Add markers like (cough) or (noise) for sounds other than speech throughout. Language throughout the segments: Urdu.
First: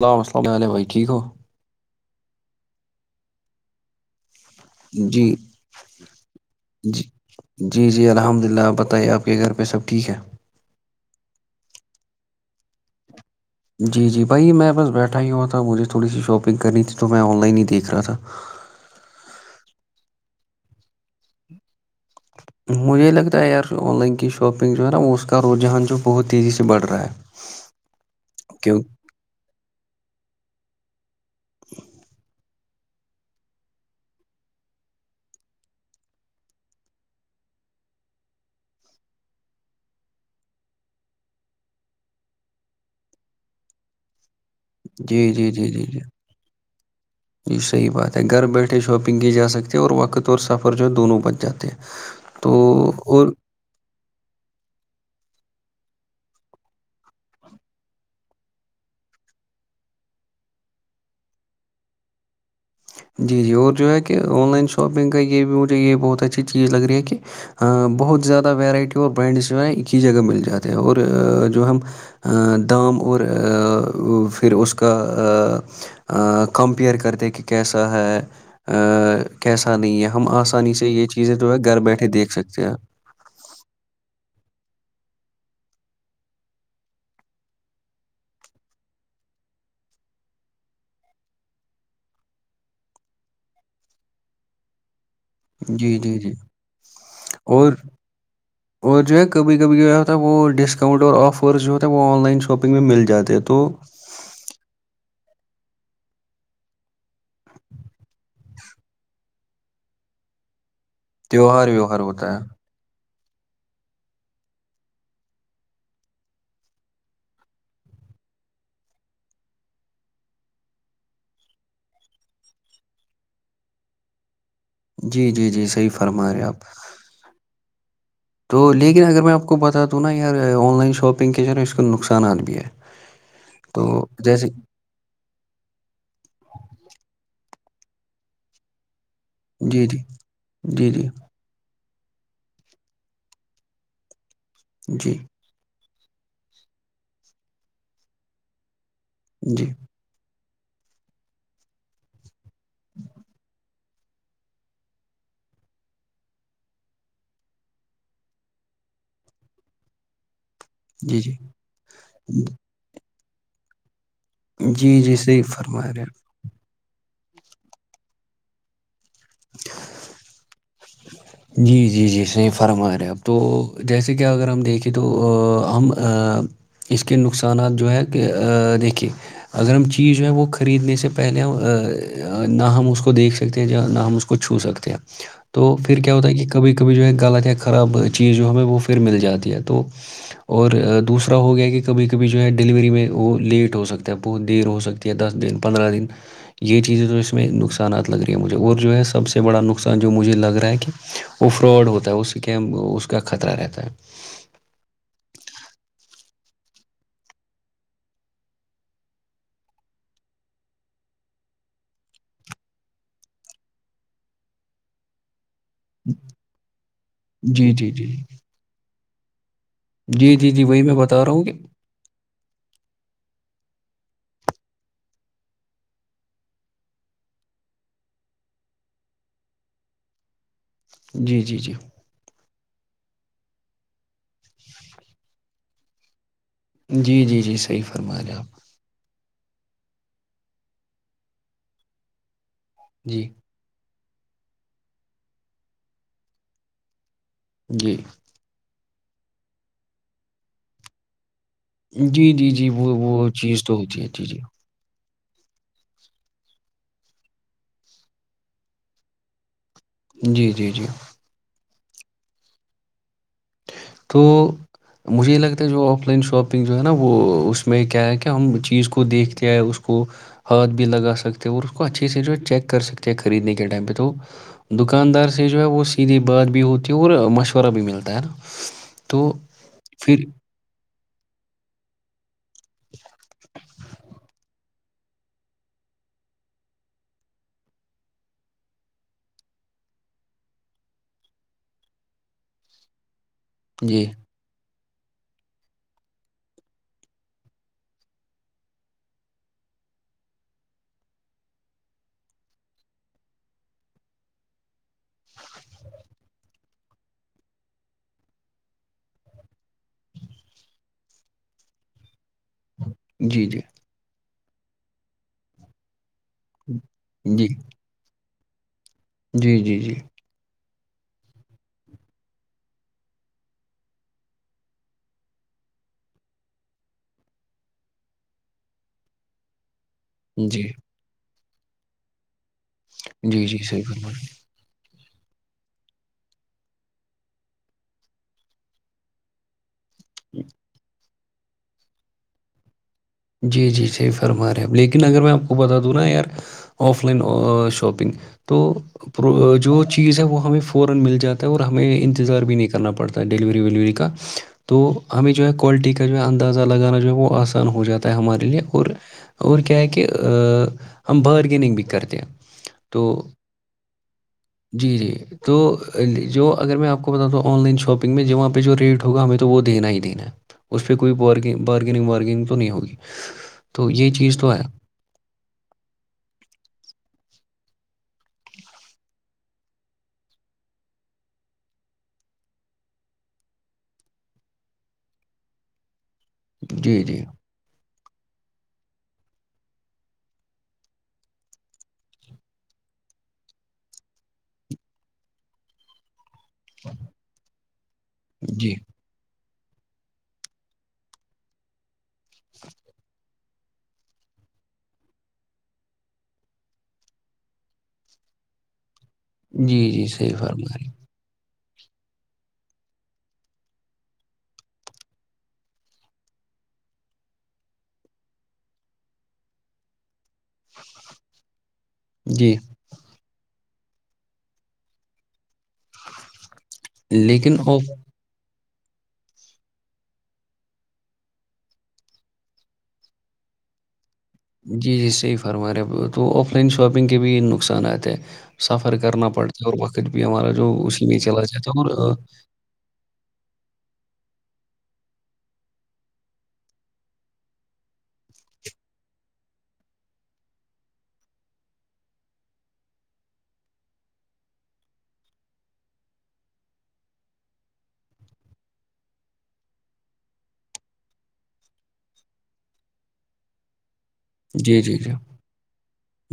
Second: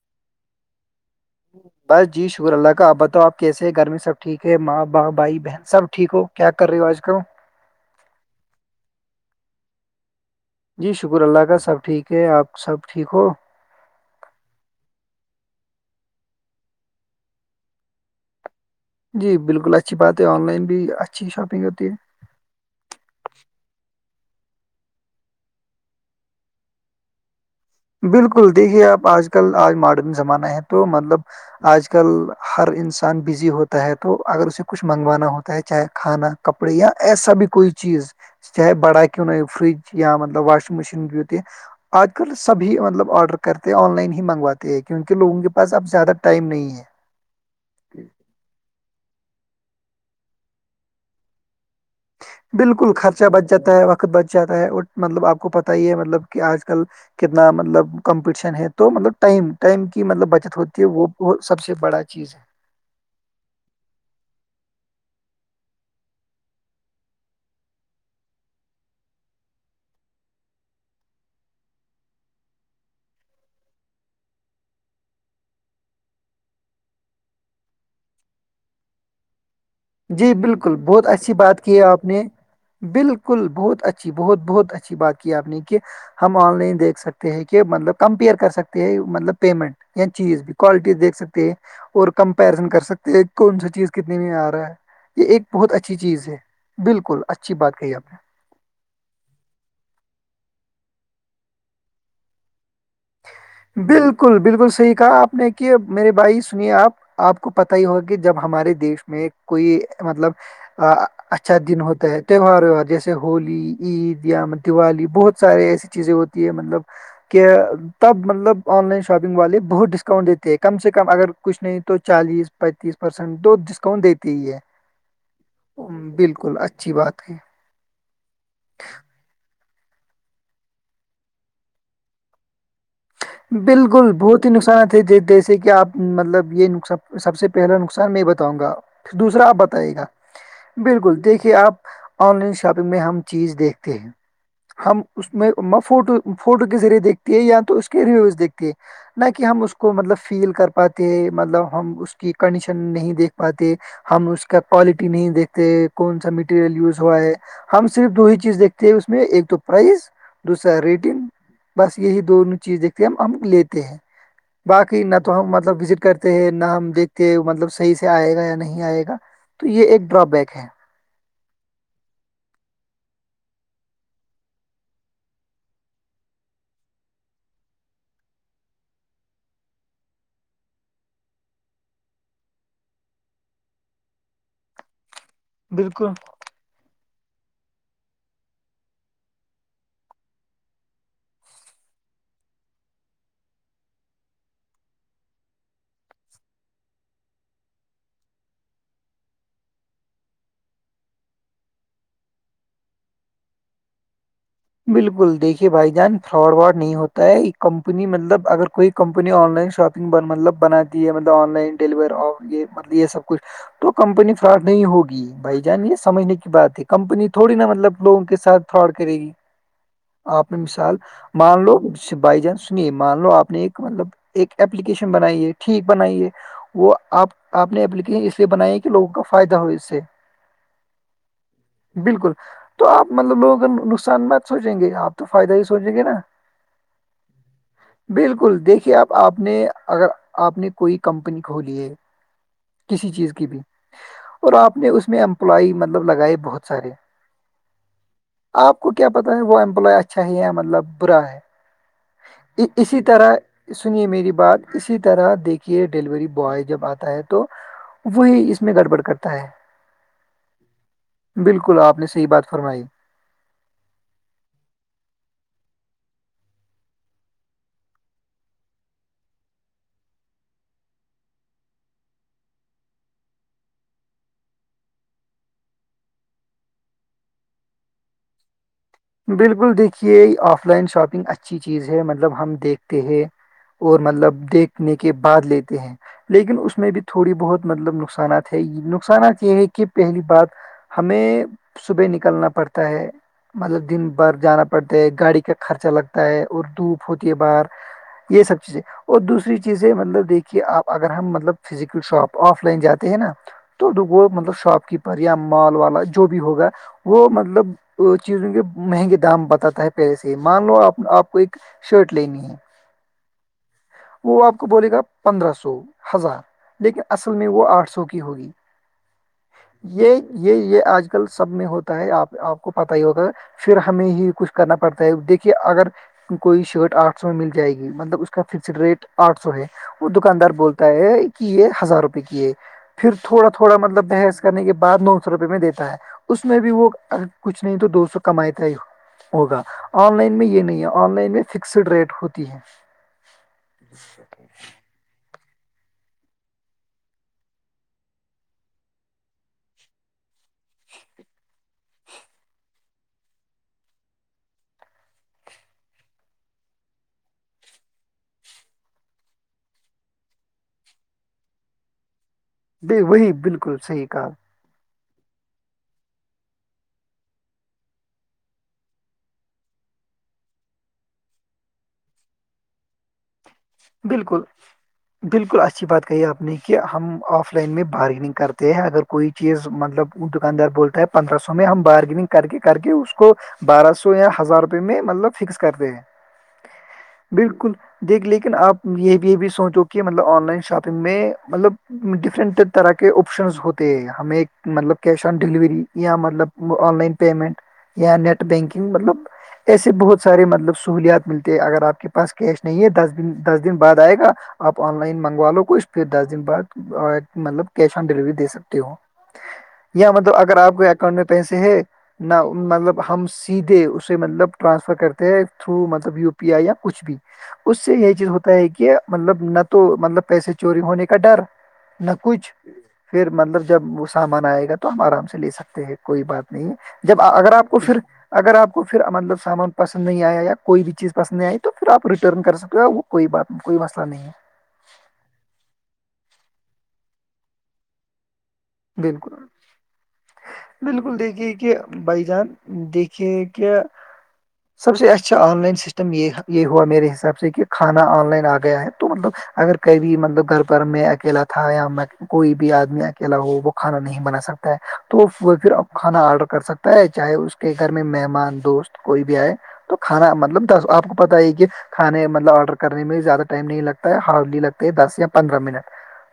کیا حال ہے بھائی ٹھیک ہو بس جی شکر اللہ کا آب بتا آپ کیسے گھر میں سب ٹھیک ہے ماں باپ جی بھائی بہن سب ٹھیک ہو کیا کر رہے ہو آج جی کروں جی جی الحمد للہ بتائیے آپ کے گھر پہ سب ٹھیک ہے جی شکر اللہ کا سب ٹھیک ہے آپ سب ٹھیک ہو جی جی بھائی میں بس بیٹھا ہی ہوا تھا مجھے تھوڑی سی شاپنگ کرنی تھی تو میں آن لائن ہی دیکھ رہا تھا جی بالکل اچھی بات ہے آن لائن بھی اچھی شاپنگ ہوتی ہے مجھے یہ لگتا ہے یار آن لائن کی شاپنگ جو ہے نا اس کا رجحان جو بہت تیزی سے بڑھ رہا ہے (inaudible) بالکل کیوں دیکھیے آپ آج کل آج ماڈرن زمانہ ہے تو مطلب آج کل ہر انسان بزی ہوتا ہے تو اگر اسے کچھ منگوانا ہوتا ہے چاہے کھانا کپڑے یا ایسا بھی کوئی چیز چاہے بڑا کیوں نہ ہو فریج یا مطلب واشنگ مشین کی ہوتی ہے آج کل سبھی مطلب آڈر کرتے ہیں آن لائن ہی منگواتے ہیں کیونکہ جی لوگوں کے پاس اب زیادہ ٹائم نہیں ہے یہ صحیح بات ہے گھر بیٹھے شاپنگ کی جا سکتی ہے اور وقت اور سفر جو ہے دونوں بچ جاتے ہیں تو بالکل اور خرچہ بچ جاتا ہے وقت بچ جاتا ہے مطلب آپ کو پت ہی ہے مطلب کہ آج کل کتنا مطلب کمپٹیشن ہے تو مطلب ٹائم ٹائم کی مطلب بچت ہوتی ہے وہ سب سے بڑا چیز ہے جی جی اور جو ہے کہ آن لائن شاپنگ کا یہ بھی مجھے یہ بہت اچھی چیز لگ رہی ہے کہ بہت زیادہ ویرائٹی اور برانڈس جو ہیں ایک ہی جگہ مل جاتے ہیں اور جو ہم دام اور پھر اس کا کمپیئر کرتے کہ کیسا ہے کیسا نہیں ہے ہم جی آسانی بالکل سے یہ بہت اچھی چیزیں جو ہے بات کی گھر آپ بیٹھے نے دیکھ سکتے ہیں بالکل بہت اچھی بہت بہت اچھی بات کی آپ نے کہ ہم آن لائن دیکھ سکتے ہیں کہ مطلب کمپیئر کر سکتے ہیں مطلب پیمنٹ چیز بھی کوالٹی دیکھ سکتے ہے اور کمپیرزن کر سکتے ہیں کون سا چیز کتنے میں آ رہا ہے یہ ایک بہت اچھی جی جی چیز جی ہے بالکل اچھی اور بات کہی آپ نے اور جو ہے کبھی کبھی جوتا ہے وہ ڈسکاؤنٹ اور آفرز جو ہو ہے وہ آن لائن شاپنگ میں ملتا بالکل بالکل صحیح کہا آپ نے کہ میرے بھائی سنیئے آپ آپ کو پت ہی ہوگا کہ جب ہمارے دیش میں کوئی مطلب اچھا دن ہوتا ہے تیوار ویوار جیسے جیسے ہولی عید یا دیوالی بہت سارے ایسی چیزیں ہوتی ہے مطلب کہ تب مطلب آن لائن شاپنگ والے بہت ڈسکاؤنٹ دیتے کم سے کم اگر کچھ نہیں تو چالیس پینتیس پرسینٹ دو ڈسکاؤنٹ دیتی ہی ہے جی جی جی صحیح ہم، فرما رہے بالکل، آپ (inaudible) تو لیکن اگر میں آپ کو بتا دوں نا یار آن لائن شاپنگ کے جو ہے نا اس کے نقصانات بھی ہے تو بالکل بہت جیسے ہی نقصانات ہیں جیسے کہ آپ مطلب یہ سب سے پہلا نقصان میں یہ بتاؤں گا دوسرا آپ جی، بتائیں جی، گا جی، بالکل دیکھیے کہ آپ آن لائن شاپنگ میں ہم چیز دیکھتے ہیں ہم جی، جی، اس میں فوٹو فوٹو کے ذریعے دیکھتی ہے یا تو اس کے ریویوز دیکھتی ہے نہ کہ ہم جی، اس کو مطلب فیل کر پاتے ہیں مطلب ہم اس کی کنڈیشن نہیں دیکھ پاتے ہم اس کے کیا کوالٹی نہیں دیکھتے کون سا میٹیریل یوز ہوا ہے ہم صرف دو ہی چیز دیکھتے ہیں اس میں ایک تو پرائز دوسرا ریٹنگ جی، بس یہی دونوں چیز دیکھتے ہیں ہم ہم لیتے ہیں جی، جی، باقی نہ جی، تو صحیح ہم مطلب فرما وزٹ رہے آپ کرتے ہیں نہ ہم دیکھتے ہیں مطلب صحیح سے آئے گا یا نہیں آئے گا تو یہ ایک ڈرابیک ہے جی جی جی صحیح فرما رہے اب تو جیسے کہ اگر ہم دیکھیں تو ہم اس کے نقصانات جو ہے کہ دیکھیے اگر ہم چیز جو ہے وہ خریدنے سے پہلے ہم نہ ہم اس کو دیکھ سکتے ہیں یا نہ ہم اس کو چھو سکتے ہیں تو پھر بالکل کیا ہوتا ہے کہ کبھی کبھی جو ہے غلط یا خراب چیز جو ہمیں وہ پھر مل جاتی ہے تو اور دوسرا ہو گیا کہ کبھی کبھی جو ہے ڈیلیوری میں وہ لیٹ ہو سکتا ہے بہت دیر ہو سکتی دیتی دس دن پندرہ دن یہ چیزیں تو اس میں نقصان لگ رہی ہیں مجھے اور جو ہے سب سے بڑا نقصان جو مجھے لگ رہا ہے کہ وہ فراڈ ہوتا ہے وہ اسکم اس کا خطرہ رہتا ہے بالکل دیکھیے بھائی جان فراڈ وارڈ نہیں ہوتا ہے ایک کمپنی مطلب اگر کوئی کمپنی آن لائن شاپنگ بن مطلب بناتی ہے مطلب آن لائن ڈیلیور اور یہ مطلب یہ سب کچھ تو کمپنی فرااب نہیں ہوگی بھائی جان یہ سمجھنے کی بات ہے کمپنی تھوڑی نا جی جی مطلب جی لوگوں کے سات فراڈ کرے گی جی آپ جی نے جی وہی میں مثال بتا رہا ہوں کہ مان لو بائی چانس سنیے مان لو آپ نے ایک مطلب ایک اپلیکیشن بنائی ہے ٹھیک بنائی ہے وہ آپ آپ نے اپلیکیشن اس لیے بنائی ہے کہ لوگوں کا فائدہ ہو اس سے جی جی جی بالکل تو آپ مطلب لوگوں کا نقصان مند سوچیں گے آپ تو فائدہ ہی سوچیں گے نا جی جی جی صحیح فرما رہیں آپ بالکل دیکھیے آپ آپ نے اگر آپ نے کوئی کمپنی کھولی ہے کسی جی چیز کی بھی اور آپ نے اس میں امپلائی مطلب لگائے بہت سارے جی آپ کو کیا پت ہے وہ امپلائے اچھا ہی ہےیا مطلب برا جی جی ہے جی وہ اسی وہ طرح چیز تو ہوتی سنیے ہے جی میری جی بات اسی طرح دیکھیے ڈیلیوری بوائے جب آتا ہے تو وہی اس میں گڑبڑ کرتا ہے جی جی جی بالکل آپ نے صحیح بات فرمائی توٹ مجھے یہ لگتا ہے جو آف لائن شاپنگ جو ہے نا وہ اس میں کیا ہے کہ ہم چیز کو دیکھتے ہیں اس کو (inaudible) دکاندار سے جو ہے وہ سیدھی بات بھی ہوتی ہے اور مشورہ بھی ملتا ہے نا تو بالکل دیکھیے پھر آف لائن شاپنگ اچھی چیز ہے مطلب ہم دیکھتے ہیں اور مطلب دیکھنے کے بعد لیتے ہیں لیکن اس میں بھی تھوڑی بہت مطلب نقصانات ہے نقصانات یہ ہے کہ پہلی بات ہمیں صبح نکلنا پڑتا ہے مطلب جی دن بھر جانا پڑتا ہے گاڑی کا خرچہ لگتا ہے اور دھوپ ہوتی ہے باہر یہ سب چیزیں اور دوسری چیزیں مطلب دیکھیے آپ اگر ہم مطلب فزیکل شاپ آف لائن جاتے ہیں نا تو وہ مطلب شاپ کیپر یا مال والا جو بھی ہوگا وہ مطلب اہ، چیزوں کے مہنگے دام بتاتا ہے پہلے سے ہی مان لو آپ کو ایک شرٹ لینی ہے جی جی وہ آپ کو بولے گا پندرہ سو ہزار لیکن اصل جی جی میں وہ آٹھ سو کی ہوگی جی جی یہ یہ یہ آج کل سب میں ہوتا ہے آپ آپ کو پتا ہوگا پھر ہمیں ہی کچھ کرنا پڑتا ہے دیکھیے اگر کوئی شرٹ آٹھ سو میں مل جائے گی مطلب اس کا فکسڈ ریٹ آٹھ سو ہے وہ دکاندار جی بولتا ہے کہ یہ ہزار روپئے کی ہے پھر جی تھوڑا جی تھوڑا صحیح مطلب فرمایا بحث کرنے کے بعد نو سو روپئے میں دیتا ہے اس میں بھی وہ کچھ نہیں تو دو سو کمائی ت ہی ہوگا آن لائن میں یہ نہیں ہے آن لائن میں فکسڈ ریٹ ہوتی ہے جی جی صحیح فرما رہ ہے ا لیکن اگر میں آپ کو بتا دوں نا یار آف لائن شاپنگ تو پر جو چیز ہے وہ ہمیں فورا مل جاتا ہے اور ہمیں انتظار بھی نہیں کرنا پڑتا ڈیلیوری ویلیوری کا تو ہمیں جو ہے کوالٹی کا جو ہے اندازہ لگانا جو ہے وہ آسان ہو جاتا ہمارے لیے اور اور کیا ہے کہ ہم بارگیننگ بھی کرتے ہیں نہیں تو وہی بالکل صحیح کہ جی جی تو جو اگر میں آپ کو بتاتا ہوں آن لائن شاپنگ میں جو وہاں پہ جو ریٹ ہوگا ہمیں تو وہ دینا ہی دینا اس پہ کوئی بار بارگنگ وارگیننگ تو نہیں ہوگی تو یہ چیز بالکل تو ہے بالکل اچھی بات کہی آپ نے کہ ہم آف لائن میں بارگننگ کرتے ہیں اگر کوئی چیز مطلب دکاندار بولتا ہے پندرہ سو میں ہم بارگیننگ کر کے کر کے اس کو بارہ سو یا ہزار روپئے میں مطلب فکس کرتے ہیں جی جی بالکل دیکھ لیکن آپ یہ یہ بھی سوچو کہ مطلب آن لائن شاپنگ میں مطلب ڈفرنٹ طرح کے آپشنز ہوتے ہیں ہمیں مطلب کیش آن ڈیلیوری یا مطلب آن لائن پیمینٹیا نیٹ جی بینکنگ مطلب ایسے بہت سارے مطلب سہولیات ملتے ہے اگر آپ کے پاس کیش نہیں ہے دس دس دن بعد آئے گا آپ آن لائن منگوا لو کچھ پھر دس دن بعد مطلب کیش آن ڈیلیوری دے سکتے ہو جی جی یا مطلب صحیح اگر فرما آپ رہے ہیں۔ کو میں پیسے ہے نہ مطلب ہم سیدھے اسے مطلب ٹرانسفر کرتے ہیں تھرو مطلب یو پی آئی یا کچھ بھی اس سے یہی چیز ہوتا ہے کہ مطلب نہ تو مطلب پیسے چوری ہونے کا ڈر نہ کچھ جی پھر مطلب جب وہ سامان آئے گا تو ہم آرام سے لے سکتے کوئی بات نہیں جب اگر لیکن آپ کو آف پھر اگر آپ کو پھر مطلب سامان پسند نہیں آیا یا کوئی بھی چیز پسند نہیں آئی تو پھر آپ ریٹرن کر سکتے ہیں تو کوئی بات کوئی مسئلہ نہیں ہے جی جی صحیح فرما رہے ہیں تو آف لائن شاپنگ کے بھی نقصانات ہیں سفر کرنا بالکل پڑتا ہے اور وقت بھی ہمارا جو اسی بالکل میں چلا دیکھیے جاتا کہ ہے اور بھائی جان دیکھیے کہ سب سے اچھا آن لائن سسٹم یہ یہ ہوا میرے حساب سے کہ کھانا آن لائن آ گیا ہے تو مطلب اگر کئی بھی مطلب گھر پر میں اکیلا تھا یا کوئی بھی آدمی اکیلا ہو وہ کھانا نہیں بنا سکتا ہے تو وہ پھر اب کھانا آرڈر کر سکتا ہے چاہے اس کے گھر میں مہمان دوست کوئی بھی آئے تو کھانا مطلب آپ کو پتتا ہی کہ کھانے مطلب آرڈر کرنے میں زیادہ ٹائم نہیں لگتا ہارلی جی لگتے ہے جی جی دس یا پندرہ منٹ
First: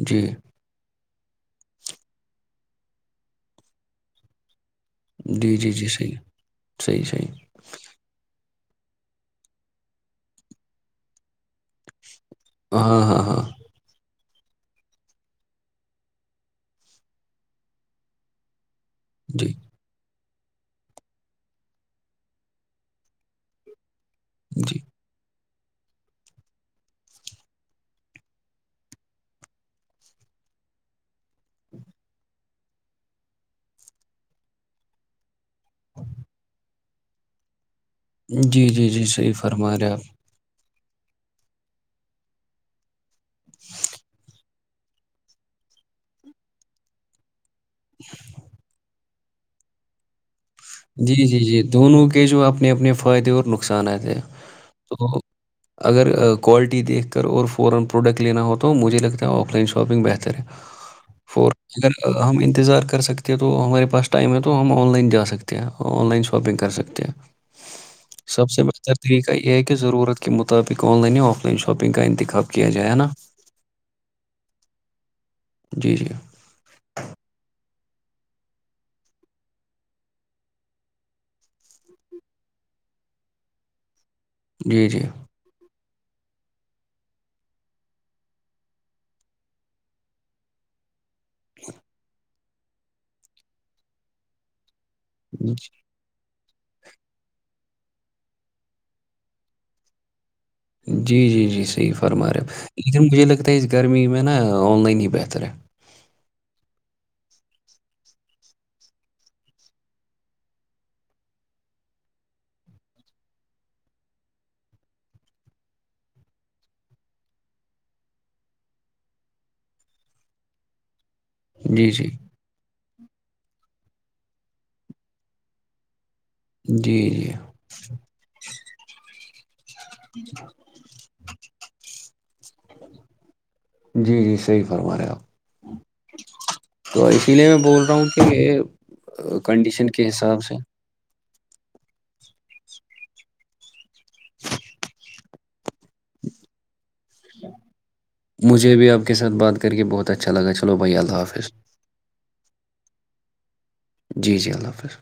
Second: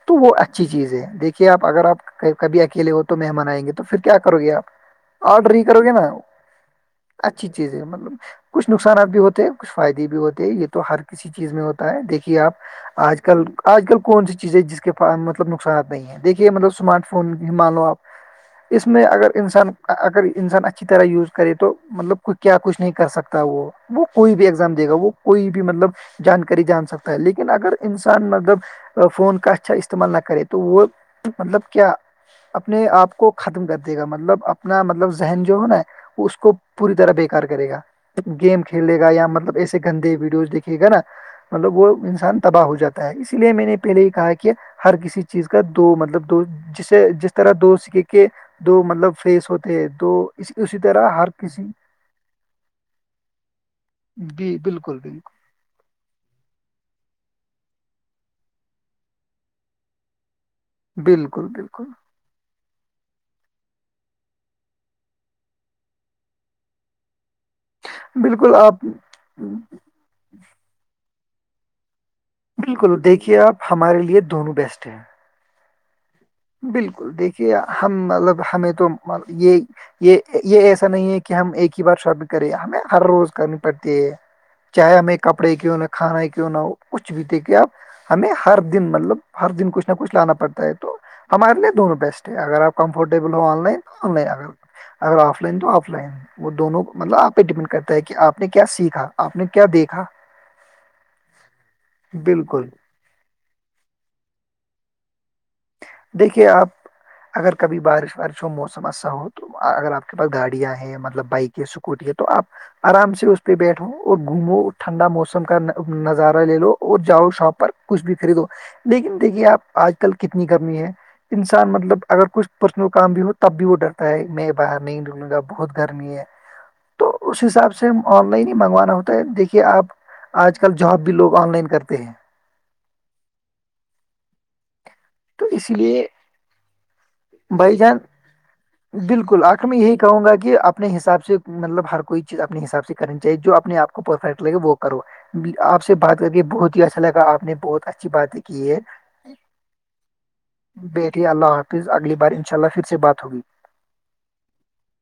تو جی وہ اچھی چیز ہے دیکھیے آپ اگر آپ کبھی اکیلے ہو تو مہمان آئیں گے تو پھر کیا کرو گے آپ آرڈر جی ہی جی کرو جی گے نا صحیح صحیح صحیح اچھی چیزیں مطلب کچھ نقصانات بھی ہوتے ہیں کچھ فائدے بھی ہوتے ہیں یہ تو ہر کسی چیز میں ہوتا ہے دیکھیے آپ ہاں آج ہاں کل ہاں آج کل کون سی چیز ہے جس کے مطلب نقصانات نہیں ہے دیکھیے مطلب اسمارٹ فون مان لو آپ اس میں اگر جی انسان اگر انسان اچھی طرح یوز کرے تو مطلب کیا کچھ نہیں کر سکتا وہ وہ کوئی بھی ایگزام جی دے گا وہ کوئی بھی مطلب جانکاری جان سکتا ہے لیکن اگر انسان مطلب فون کاسھا استعمال نہ کریں تو وہ مطلب کیا اپنے آپ کو ختم کر دے گا مطلب اپنا مطلب ذہن جو ہے نا اس کو پوری طرح بیکار کرے گا گیم جی جی کھیلے جی گا یا صحیح مطلب ایسے فرما رہے ہیں آپ گندے ویڈیوز دیکھے گا نا مطلب وہ انسان تباہ ہو جاتا ہے اسی لیے میں نے پہلے ہی کہا کہ ہر کسی چیز کا دو مطلب دو جسے جس طرح دو سکے کے دو مطلب فیس ہوتے ہیں دو اس اسی طرح جی ہر جی جی کسی دونوں کے جو اپنے اپنے فائدے اور نقصانات ہیں جی بالکل تو بالکل (unintelligible) ف بالکل بالکل ا ہم انتظار کر سکتے تو ہمارے پاس ٹائم ہے تو ہم آن لائن جا سکتے ہیں آن لائن شاپنگ کر سکتے ہیں سب بالکل سے آپ بہتر طریقہ یہ ہے کہ ضرورت کے مطابق online offline shopping کا انتخاب کیا جائے بالکل ہے نا دیکھیے آپ ہمارے لیے دونوں بیسٹ ہیں جی جی (unintelligible) بالکل دیکھیے ہم مطلب ہمیں تو یہ یہ یہ ایسا نہیں ہے کہ ہم ایک ہی بار شاپنگ کریں ہمیں ہر روز کرنی پڑتی ہے جی چاہے جی ہمیں کپڑے کیوں نہ کھانا کیوں نہ ہو کچھ بھی تھے کہ آپ ہمیں ہر دن مطلب ہر دن کچھ نہ کچھ لانا پڑتا ہے تو ہمارے لیے دونوں بیسٹ ہے اگر آپ کمفرٹیبل ہو آن لائن تو آن لائن اگر اگر آف لائن تو آف لائن (unintelligible) وہ دونوں مطلب آپ پہ ڈیپینڈ کرتا ہے کہ آپ نے کیا سیکھا آپ نے کیا دیکھا جی جی جی صحیح فرما رہے ہیں بالکل لیکن مجھے لگتا ہے اس گرمی میں نا آن لائن ہی بہتر ہے دیکھیے آپ اگر کبھی بارش وارش ہو موسم اسا ہو تو اگر آپ کے پاس گاڑیاں ہیں مطلب بائک ہے اسکوٹی ہے تو آپ آرام سے اس پہ بیٹھو اور گھومو ٹھنڈا موسم کا نظارہ لے لو اور جاؤ شاں پر کچھ بھی خریدو لیکن دیکھیے آپ آج کل کتنی گرمی ہے انسان جی مطلب جی اگر کچھ پرسنل کام بھی ہو تب بھی وہ ڈرتا ہے میں باہر نہیں نکلوں گا بہت گرمی ہے جی تو جی اس حساب سے آن لائن منگوانا ہوتا ہے دیکھیے آپ آج کل جاب بھی لوگ آن لائن کرتے ہیں جی جی صحی فرما رہے آپ تو اس لیے تو اسی لیے میں بھائی بول رہا جان ہوں کہ بالکل آخر میں کنڈیشن یہی کے کہوں گا حساب سے کہ آپ اپنے حساب سے مطلب ہر کوئی چیز اپنے حساب سے کرنی چاہیے جو اپنے آپ کو پرفیکٹ لگے وہ کرو آپ سے بات کر کے بہت ہی اچھا لگا آپ نے بہت اچھی باتیں کی مجھے ہے بھی آپ کے ساتھات کر کے بہت اچھا لگا بیٹھی اللہ حافظ اگلی بار ان شاء اللہ پھر سے بات ہوگی جی جی اللہ حافظ